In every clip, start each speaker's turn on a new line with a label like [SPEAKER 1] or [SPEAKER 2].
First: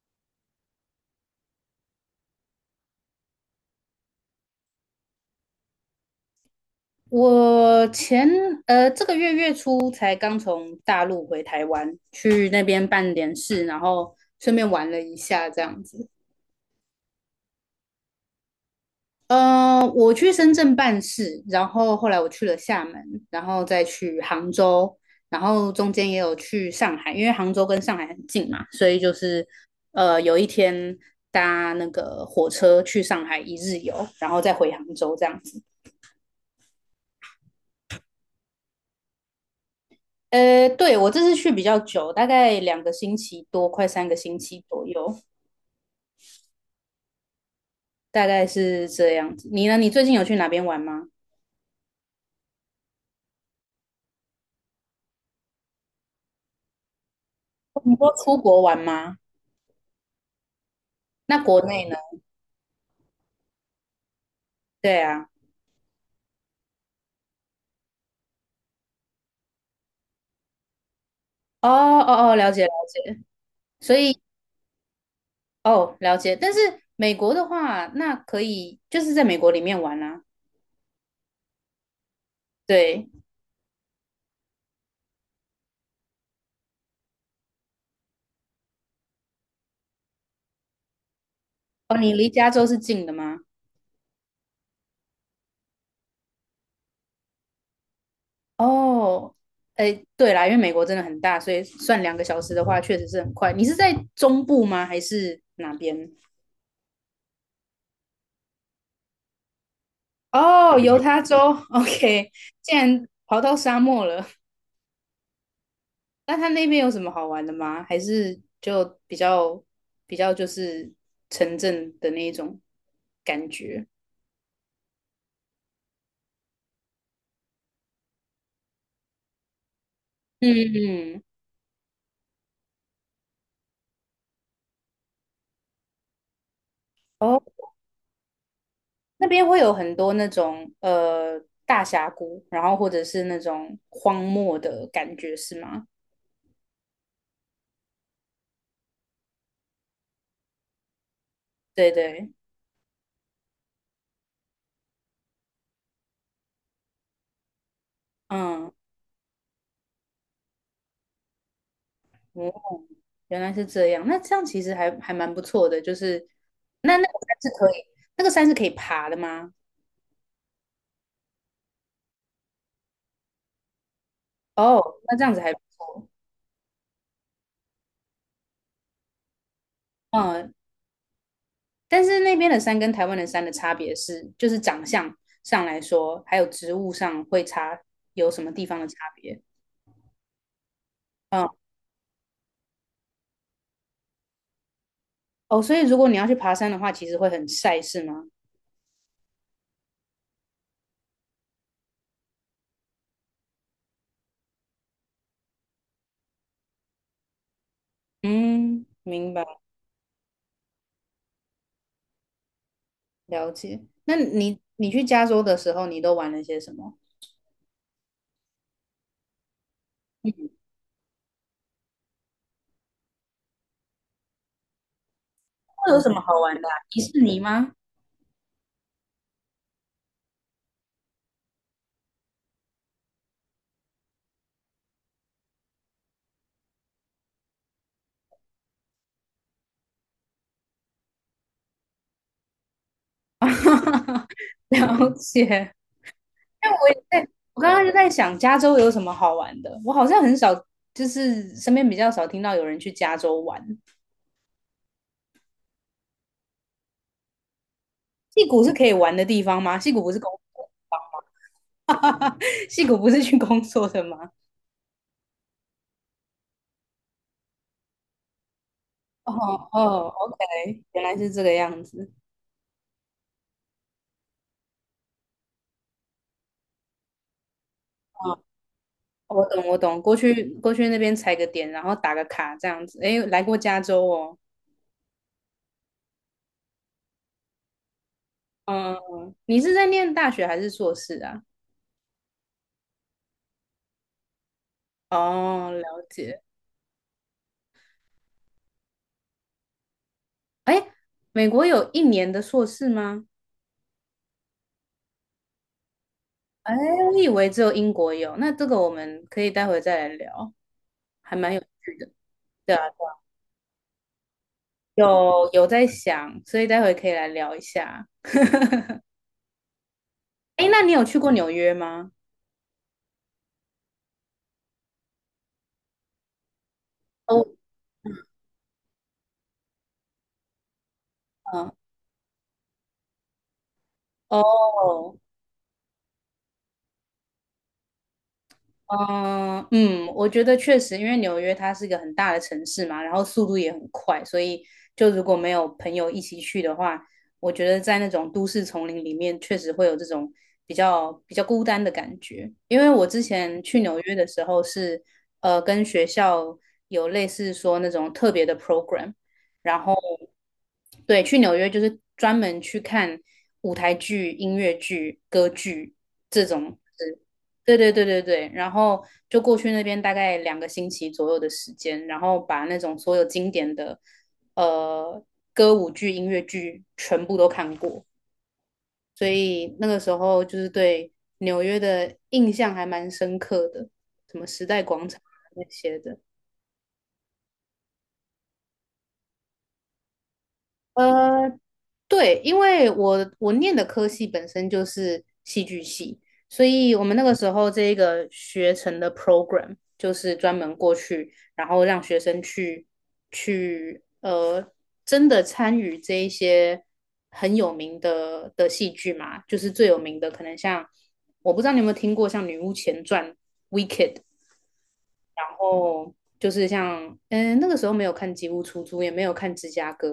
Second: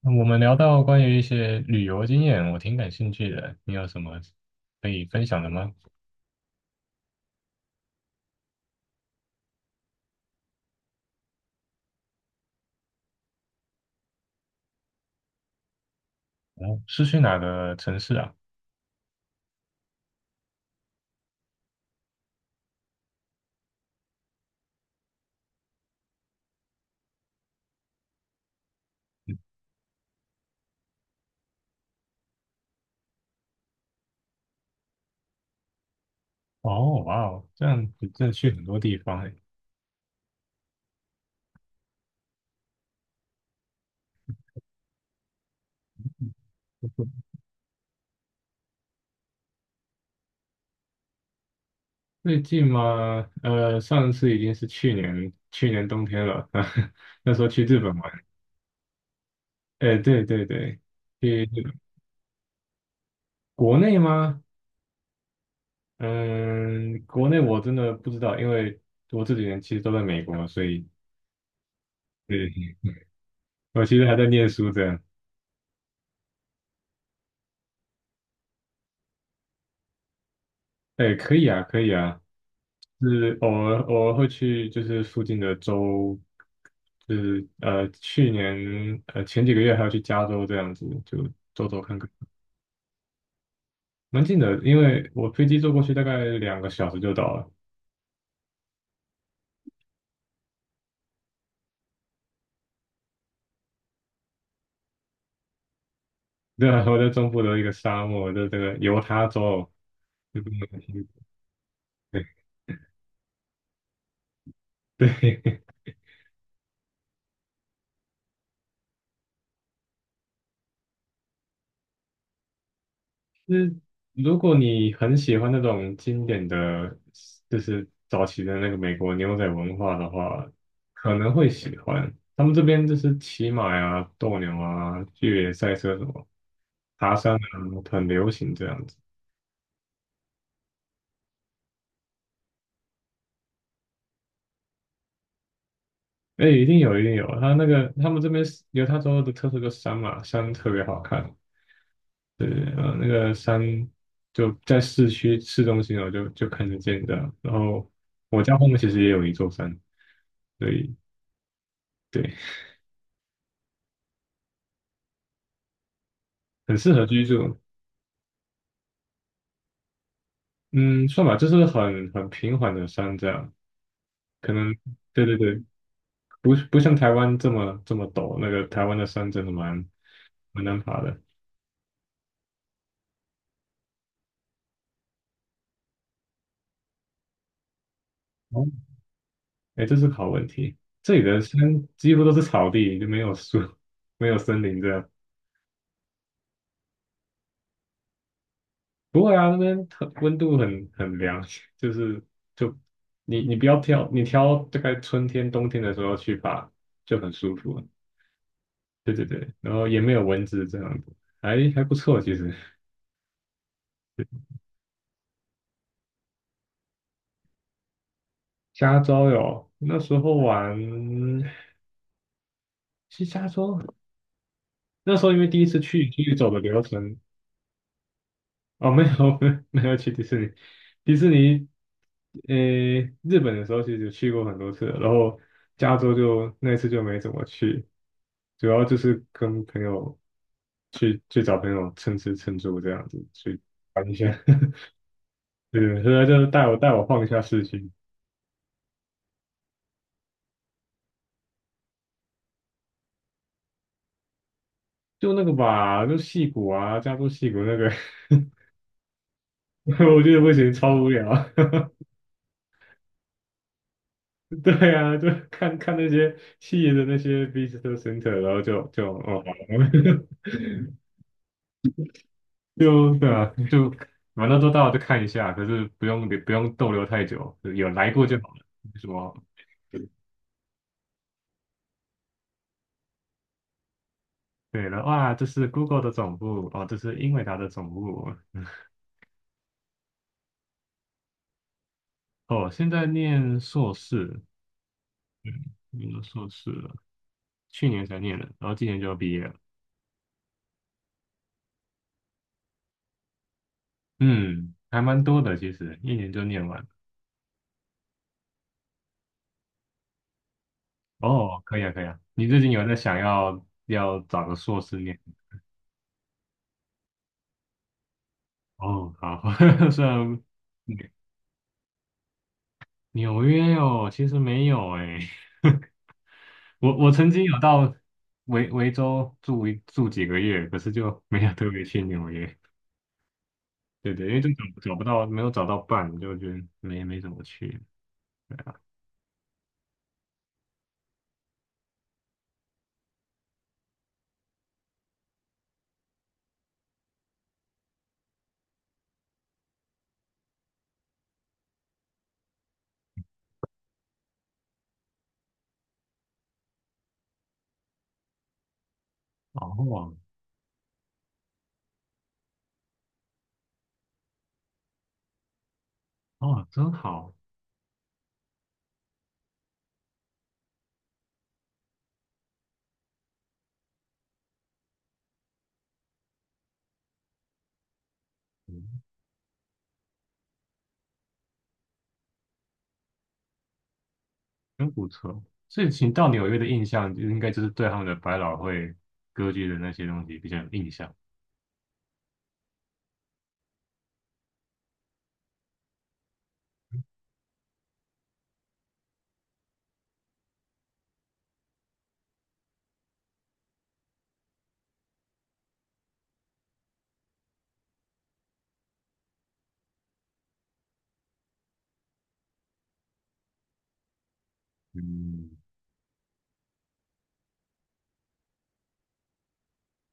[SPEAKER 1] 那我们聊到关于一些旅游经验，我挺感兴趣的。你有什么可以分享的吗？
[SPEAKER 2] 我前这个月月初才刚从大陆回台湾，去那边办点事，然后顺便玩了一下这样子。
[SPEAKER 1] 哦，是去哪个城市啊？
[SPEAKER 2] 我去深圳办事，然后后来我去了厦门，然后再去杭州，然后中间也有去上海，因为杭州跟上海很近嘛，所以就是,有一天搭那个火车去上海一日游，然后再回杭州这样子。
[SPEAKER 1] 哦，哇哦，这样子真的去很多地方诶。
[SPEAKER 2] 对，我这次去比较久，大概两个星期多，快三个星期左右，大概是这样子。你呢？你最近有去哪边玩吗？
[SPEAKER 1] 最近嘛，上次已经是去年冬天了，那时候去日本
[SPEAKER 2] 你说
[SPEAKER 1] 玩。
[SPEAKER 2] 出国玩吗？
[SPEAKER 1] 哎，对对对，
[SPEAKER 2] 那
[SPEAKER 1] 去
[SPEAKER 2] 国
[SPEAKER 1] 日本。
[SPEAKER 2] 内呢？
[SPEAKER 1] 国内吗？
[SPEAKER 2] 对啊。
[SPEAKER 1] 嗯，国内我真的不知道，因为我这几年其实都在美国，所以
[SPEAKER 2] 哦哦哦，了解了
[SPEAKER 1] 对，
[SPEAKER 2] 解。
[SPEAKER 1] 我
[SPEAKER 2] 所
[SPEAKER 1] 其实还
[SPEAKER 2] 以
[SPEAKER 1] 在念书这样。
[SPEAKER 2] 哦，了解。但是美国的话，那可以就是在美国里面玩啦。
[SPEAKER 1] 哎，可以啊，可以啊。
[SPEAKER 2] 对。
[SPEAKER 1] 是偶尔会去，就是附近的州，就是去年前几个月还要去加州这样子，就走走
[SPEAKER 2] 哦，
[SPEAKER 1] 看看。
[SPEAKER 2] 你离加州是近的吗？
[SPEAKER 1] 蛮近的，因为我飞机坐过去大概两个小时就到了。
[SPEAKER 2] 哦，哎，对啦，因为美国真的很大，所以算两个小时的话，确实是很快。你是在中部吗？还是哪边？
[SPEAKER 1] 对啊，我在中部的一个沙漠，在这个犹他州，就这么
[SPEAKER 2] 哦，犹
[SPEAKER 1] 近。
[SPEAKER 2] 他州
[SPEAKER 1] 对
[SPEAKER 2] ，OK，竟然跑到沙漠了。
[SPEAKER 1] 对，
[SPEAKER 2] 那他那边有什么好玩的吗？还是就比较就是城镇的那一种感觉？
[SPEAKER 1] 如果你很喜欢那种经典的，就是早期的那个美国牛仔文化的
[SPEAKER 2] 嗯
[SPEAKER 1] 话，可
[SPEAKER 2] 嗯。
[SPEAKER 1] 能会喜欢。他们这边就是骑马呀、斗牛啊、越野赛车什么、爬山啊，
[SPEAKER 2] 哦，
[SPEAKER 1] 很流行这样子。
[SPEAKER 2] 那边会有很多那种大峡谷，然后或者是那种荒漠的感觉，是吗？
[SPEAKER 1] 哎，一定有，一定有。他那个他们这边有，犹他州的特色就是山嘛，山特别好看。
[SPEAKER 2] 对对。
[SPEAKER 1] 对，那个山就在市中心哦，就看得见的。然后我家后
[SPEAKER 2] 嗯。
[SPEAKER 1] 面其实也有一座山，所以对。
[SPEAKER 2] 哦，原来是这样。那这样其实还蛮不错的，就是
[SPEAKER 1] 很适
[SPEAKER 2] 那那
[SPEAKER 1] 合
[SPEAKER 2] 个
[SPEAKER 1] 居
[SPEAKER 2] 山是
[SPEAKER 1] 住。
[SPEAKER 2] 可以，那个山是可以爬的吗？
[SPEAKER 1] 嗯，算吧，就是很平缓的山这样，可能
[SPEAKER 2] 哦，那
[SPEAKER 1] 对
[SPEAKER 2] 这样
[SPEAKER 1] 对
[SPEAKER 2] 子还不
[SPEAKER 1] 对，
[SPEAKER 2] 错。
[SPEAKER 1] 不像台湾这么陡，那个台湾的山真的蛮
[SPEAKER 2] 嗯，
[SPEAKER 1] 蛮难爬的。
[SPEAKER 2] 但是那边的山跟台湾的山的差别是，就是长相上来说，还有植物上会差，有什么
[SPEAKER 1] 哦，
[SPEAKER 2] 地方的差别？
[SPEAKER 1] 哎，这是个好问题，这里的
[SPEAKER 2] 嗯。
[SPEAKER 1] 山几乎都是草地，就没有树，没有森林这样。
[SPEAKER 2] 哦，所以如果你要去爬山的话，其实会很晒，是吗？
[SPEAKER 1] 不会啊，那边很温度很凉，就是就你你不要挑，你挑大概春天冬天的时候去爬就很舒服了。
[SPEAKER 2] 嗯，
[SPEAKER 1] 对对
[SPEAKER 2] 明白，
[SPEAKER 1] 对，然后也没有蚊子这样子，还还不错其实。
[SPEAKER 2] 了解。那你去加州的时候，你都玩了些什么？
[SPEAKER 1] 加州有，那时候
[SPEAKER 2] 嗯，
[SPEAKER 1] 玩去加州，那时候因为第一次
[SPEAKER 2] 会有
[SPEAKER 1] 去，
[SPEAKER 2] 什么
[SPEAKER 1] 去
[SPEAKER 2] 好
[SPEAKER 1] 走
[SPEAKER 2] 玩
[SPEAKER 1] 的
[SPEAKER 2] 的啊，
[SPEAKER 1] 流
[SPEAKER 2] 迪
[SPEAKER 1] 程。
[SPEAKER 2] 士尼吗？
[SPEAKER 1] 哦，没有。 没有没有去迪士尼，迪士尼，呃，日本的时候其实去过很多次了，然后加州就那次就没怎么去，主要就是跟朋友去去找朋友蹭吃蹭住这样子去。
[SPEAKER 2] 了解。
[SPEAKER 1] 对，所以他就带
[SPEAKER 2] 因
[SPEAKER 1] 我
[SPEAKER 2] 为我
[SPEAKER 1] 带
[SPEAKER 2] 也
[SPEAKER 1] 我晃一
[SPEAKER 2] 在，
[SPEAKER 1] 下
[SPEAKER 2] 我
[SPEAKER 1] 市
[SPEAKER 2] 刚刚
[SPEAKER 1] 区，
[SPEAKER 2] 就在想加州有什么好玩的。我好像很少，就是身边比较少听到有人去加州玩。
[SPEAKER 1] 就那个吧，就戏谷啊，加州戏谷那个。
[SPEAKER 2] 戏谷是可以玩的地方吗？戏谷不是
[SPEAKER 1] 我
[SPEAKER 2] 工
[SPEAKER 1] 觉得不
[SPEAKER 2] 作的
[SPEAKER 1] 行，超无聊。
[SPEAKER 2] 地方吗？戏谷不是去工作的吗？
[SPEAKER 1] 对啊，就看看那些细的那些 visitor center,然后
[SPEAKER 2] 哦
[SPEAKER 1] 哦，好。
[SPEAKER 2] 哦，OK，原来是这个样子。
[SPEAKER 1] 就对啊，就反正都到了就看一下，可是不用逗留太久，有来过就
[SPEAKER 2] 哦，
[SPEAKER 1] 好了。什么
[SPEAKER 2] 我懂我懂，过去过去那边踩个点，然后打个卡这样子。诶，来过加州哦。
[SPEAKER 1] 对了，哇，这是 Google 的总部，哦，这是英伟达的总部。
[SPEAKER 2] 嗯，你是在念大学还是硕士啊？
[SPEAKER 1] 哦，现在念硕士，
[SPEAKER 2] 哦，了
[SPEAKER 1] 念了
[SPEAKER 2] 解。
[SPEAKER 1] 硕士了，去年才念的，然后今年就要毕业了。
[SPEAKER 2] 诶，美国有一年的硕士吗？
[SPEAKER 1] 嗯，还蛮多的，其实一年就念
[SPEAKER 2] 哎，
[SPEAKER 1] 完。
[SPEAKER 2] 我以为只有英国有，那这个我们可以待会再来聊，还蛮有
[SPEAKER 1] 哦，可以啊，
[SPEAKER 2] 趣
[SPEAKER 1] 可以
[SPEAKER 2] 的。
[SPEAKER 1] 啊。你最近
[SPEAKER 2] 对啊，
[SPEAKER 1] 有在想要找个硕士念？
[SPEAKER 2] 有在想，所以待会可以来聊一下。
[SPEAKER 1] 哦，好，虽然
[SPEAKER 2] 哎，那你有去过纽约吗？
[SPEAKER 1] 纽约哦，其实没有诶，我曾经
[SPEAKER 2] 哦。
[SPEAKER 1] 有到维州住几个月，可是就没有特
[SPEAKER 2] 嗯。
[SPEAKER 1] 别去纽约。对对，因为就找
[SPEAKER 2] 哦。
[SPEAKER 1] 找不到，没有找到伴，就觉得没怎么去。对啊，
[SPEAKER 2] 嗯嗯，我觉得确实，因为纽约它是一个很大的城市嘛，然后速度也很快，所以就如果没有朋友一起去的话，我觉得在那种都市丛林里面，确实会有这种比较孤单的感觉。因为我之前去纽约的时候是，跟学校有类似说那种特别的 program，然后
[SPEAKER 1] 哦
[SPEAKER 2] 对，去纽约就是专门去看舞台剧、音乐剧、歌剧这
[SPEAKER 1] 哦，
[SPEAKER 2] 种。
[SPEAKER 1] 真好，
[SPEAKER 2] 对对对对对，然后就过去那边大概两个星期左右的时间，然后把那种所有经典的呃歌舞剧、音乐剧全部都看过，
[SPEAKER 1] 嗯，
[SPEAKER 2] 所以那个时候就是对纽约的印象还蛮深刻的，什么时代
[SPEAKER 1] 真不
[SPEAKER 2] 广场
[SPEAKER 1] 错。
[SPEAKER 2] 那
[SPEAKER 1] 所以
[SPEAKER 2] 些
[SPEAKER 1] 请
[SPEAKER 2] 的。
[SPEAKER 1] 到纽约的印象，就应该就是对他们的百老汇歌剧的那些东西比较有印象。
[SPEAKER 2] 呃，对，因为我念的科系本身就是戏剧系，所以我们那个时候这个学程的 program 就是专门过去，然后让学生去真的参与这一些很有名的的戏剧嘛，就是最有名的可能像，我不知道你有没有听过像《女巫前传》《Wicked》，然
[SPEAKER 1] 嗯
[SPEAKER 2] 后就是像嗯那个时候没有看《吉屋出租》，也没有看《芝加哥》，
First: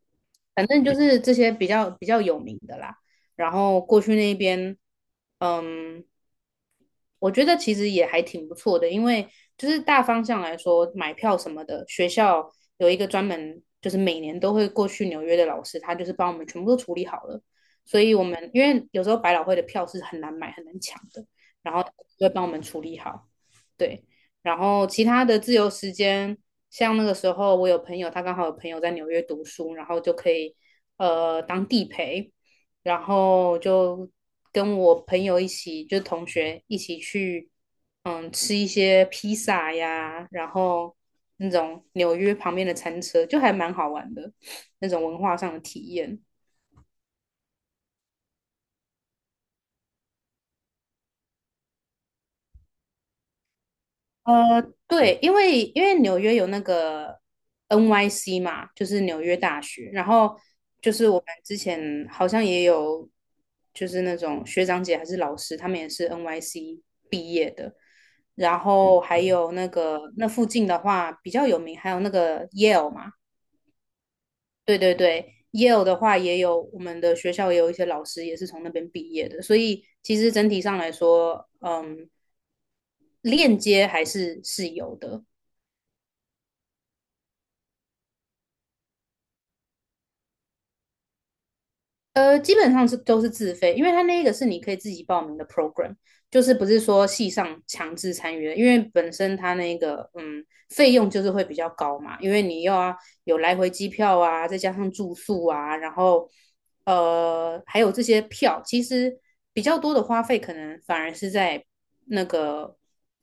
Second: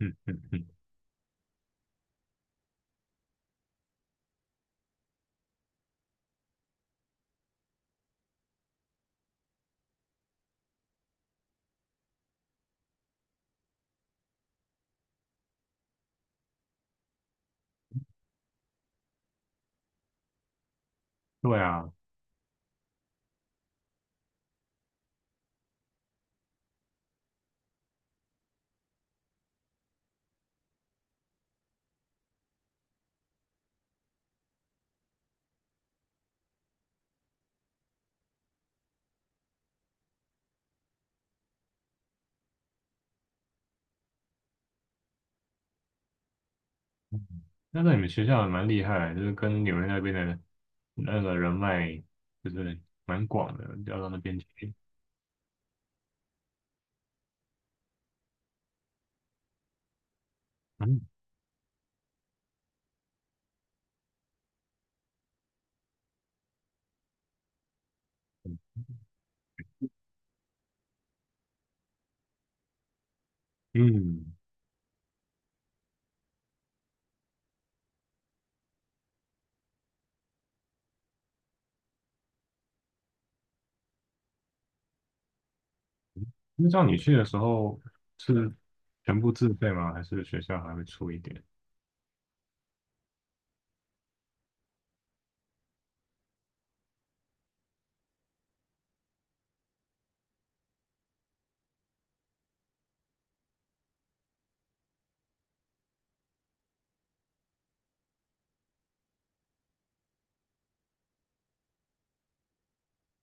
[SPEAKER 1] 嗯嗯嗯，
[SPEAKER 2] 反正就是这些比较有名的啦。然后过去那边，嗯，我觉得其实也还挺不错的，因为就是大方向来说，买票什么的，学校有一个专门就是每年都会过去纽约的老师，他就是帮我们全部都处理好了。所以我们因为有时候百老汇的票是很难买、很难抢的，
[SPEAKER 1] 对
[SPEAKER 2] 然后
[SPEAKER 1] 啊。
[SPEAKER 2] 就会帮我们处理好。对，然后其他的自由时间，像那个时候我有朋友，他刚好有朋友在纽约读书，然后就可以当地陪，然后就跟我朋友一起，就同学一起去，嗯，吃一些披萨呀，然后那种纽约旁边的餐车，就还蛮好玩的那种文化上的体验。
[SPEAKER 1] 嗯那在你们学校也蛮厉害，就是跟纽约那边的那个人脉，就是蛮广的，调到那边去。
[SPEAKER 2] 对，因为纽约有那个 NYC 嘛，就是纽约大学，然后就
[SPEAKER 1] 嗯
[SPEAKER 2] 是我们之前好像也有，就是那种学长姐还是老师，他们也是 NYC 毕业的，然后还有那个那附近的话比较有名，还有那个 Yale 嘛，
[SPEAKER 1] 嗯，
[SPEAKER 2] 对对对，Yale 的话也有，我们的学校也有一些老师也是从那边毕业的，所以其实整体上来说，嗯，链接还是是有的。
[SPEAKER 1] 那像你去的时候是全部自费吗？还是学校还会出一点？
[SPEAKER 2] 基本上都是自费，因为它那个是你可以自己报名的 program，就是不是说系上强制参与的，因为本身它那个费用就是会比较高嘛，因为你又要有来回机票啊，再加上住宿啊，然后还有这些票，其实比较多的花费可能反而是在那个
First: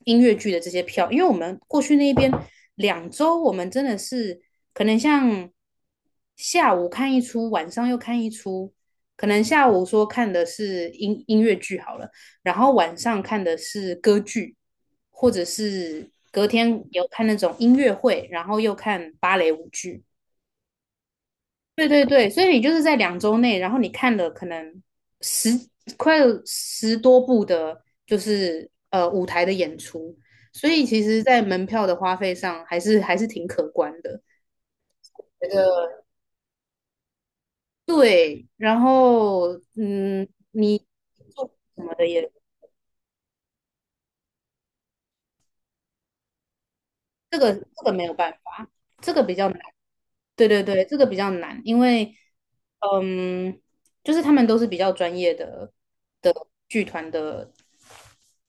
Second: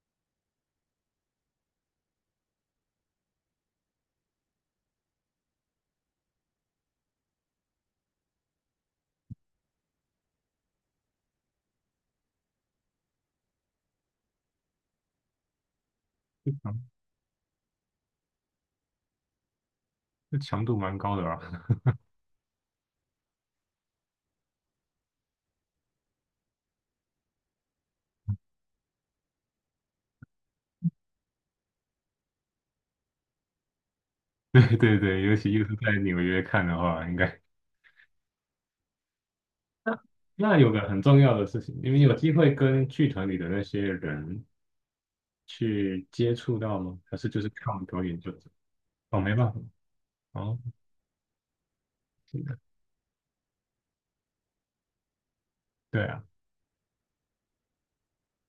[SPEAKER 2] 音乐剧的这些票，因为我们过去那边两周，我们真的是可能像下午看一出，晚上又看一出。可能下午说看的是音乐剧好了，然后晚上看的是歌剧，或者是隔
[SPEAKER 1] 这强
[SPEAKER 2] 天有看那种音乐会，然后又看芭蕾舞剧。
[SPEAKER 1] 这强度蛮高的啊。
[SPEAKER 2] 对对对，所以你就是在两周内，然后你看了可能十快有十多部的，就是舞台的演出，所以其实，在门票的花费上还是挺可观的。
[SPEAKER 1] 对对对，尤
[SPEAKER 2] 觉
[SPEAKER 1] 其又是在
[SPEAKER 2] 得
[SPEAKER 1] 纽约看的话，应该。
[SPEAKER 2] 对，然后
[SPEAKER 1] 那
[SPEAKER 2] 嗯，
[SPEAKER 1] 那有个
[SPEAKER 2] 你
[SPEAKER 1] 很重要的
[SPEAKER 2] 做
[SPEAKER 1] 事情，
[SPEAKER 2] 什
[SPEAKER 1] 你
[SPEAKER 2] 么
[SPEAKER 1] 们
[SPEAKER 2] 的
[SPEAKER 1] 有
[SPEAKER 2] 也
[SPEAKER 1] 机会跟剧团里的那些人去接触到吗？还是
[SPEAKER 2] 这
[SPEAKER 1] 就是
[SPEAKER 2] 个
[SPEAKER 1] 看我们表
[SPEAKER 2] 没有
[SPEAKER 1] 演就
[SPEAKER 2] 办
[SPEAKER 1] 走？
[SPEAKER 2] 法，这
[SPEAKER 1] 哦，
[SPEAKER 2] 个
[SPEAKER 1] 没
[SPEAKER 2] 比较
[SPEAKER 1] 办法。
[SPEAKER 2] 难。对
[SPEAKER 1] 哦，
[SPEAKER 2] 对对，这个比较难，因为
[SPEAKER 1] 这个
[SPEAKER 2] 嗯，就是他们都是比较专业的
[SPEAKER 1] 对啊。
[SPEAKER 2] 的剧团的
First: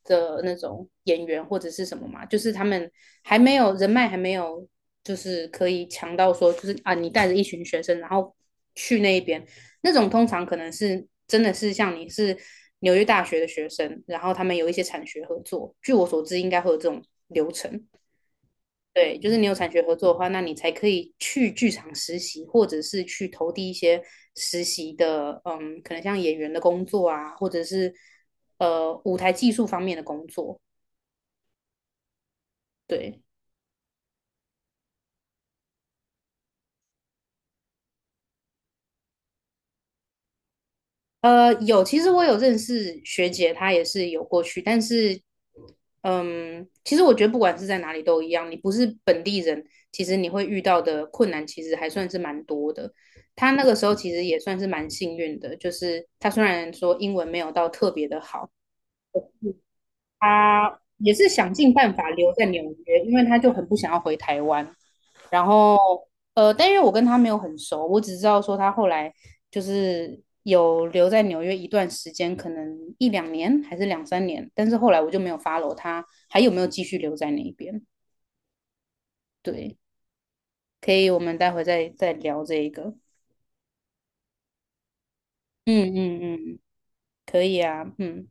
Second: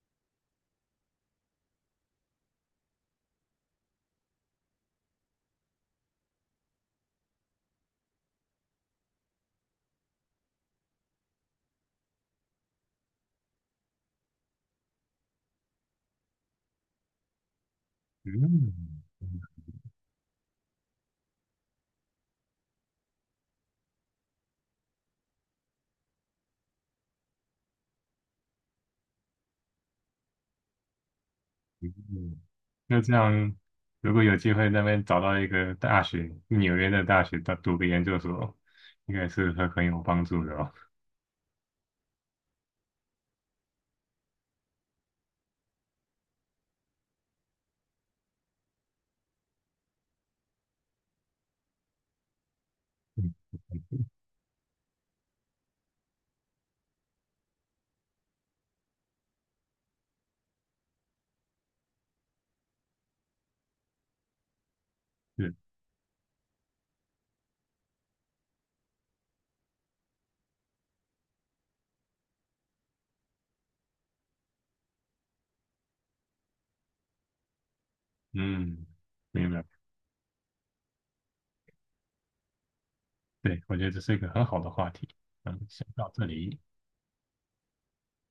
[SPEAKER 2] 那种演员或者是什么嘛，就是他们还没有人脉，还没有就是可以强到说，就是啊，你带着一群学生，然后去那一边，那种通常可能是真的是像你是纽约大学的学生，然后他们有一些产学合作，据我所知应该会有这种流程，
[SPEAKER 1] 嗯，
[SPEAKER 2] 对，就是你有产学合作的话，那你才可以去剧场实习，或者是去投递一些实习的，嗯，可能像演员的工作啊，或者是舞台技术方面的工作。
[SPEAKER 1] 嗯,那这
[SPEAKER 2] 对，
[SPEAKER 1] 样，如果有机会在那边找到一个大学，纽约的大学，读读个研究所，应该是会很有帮助的哦。
[SPEAKER 2] 有，其实我有认识学姐，她也是有过去，但是，嗯，其实我觉得不管是在哪里都一样，你不是本地人，其实你会遇到的困难其实还算是蛮多的。
[SPEAKER 1] 嗯，
[SPEAKER 2] 她那个时候其实也算是蛮幸运的，就是她虽然说英文没有到特别的好。他也是想尽办法留在纽约，因为他就很不想要回台湾。然
[SPEAKER 1] 是，
[SPEAKER 2] 后，但因为我跟他没有很熟，我只知道说他后来就是有留在纽约一段时间，可能一两年还是两三年，但是后来我就没有 follow 他还有没有继续留在那边。
[SPEAKER 1] 嗯，明白。
[SPEAKER 2] 对，可以，我们待会再聊这一个。
[SPEAKER 1] 对，我觉得这是一个很好的话题。嗯，先
[SPEAKER 2] 嗯
[SPEAKER 1] 到
[SPEAKER 2] 嗯
[SPEAKER 1] 这里。
[SPEAKER 2] 嗯，可以啊，嗯。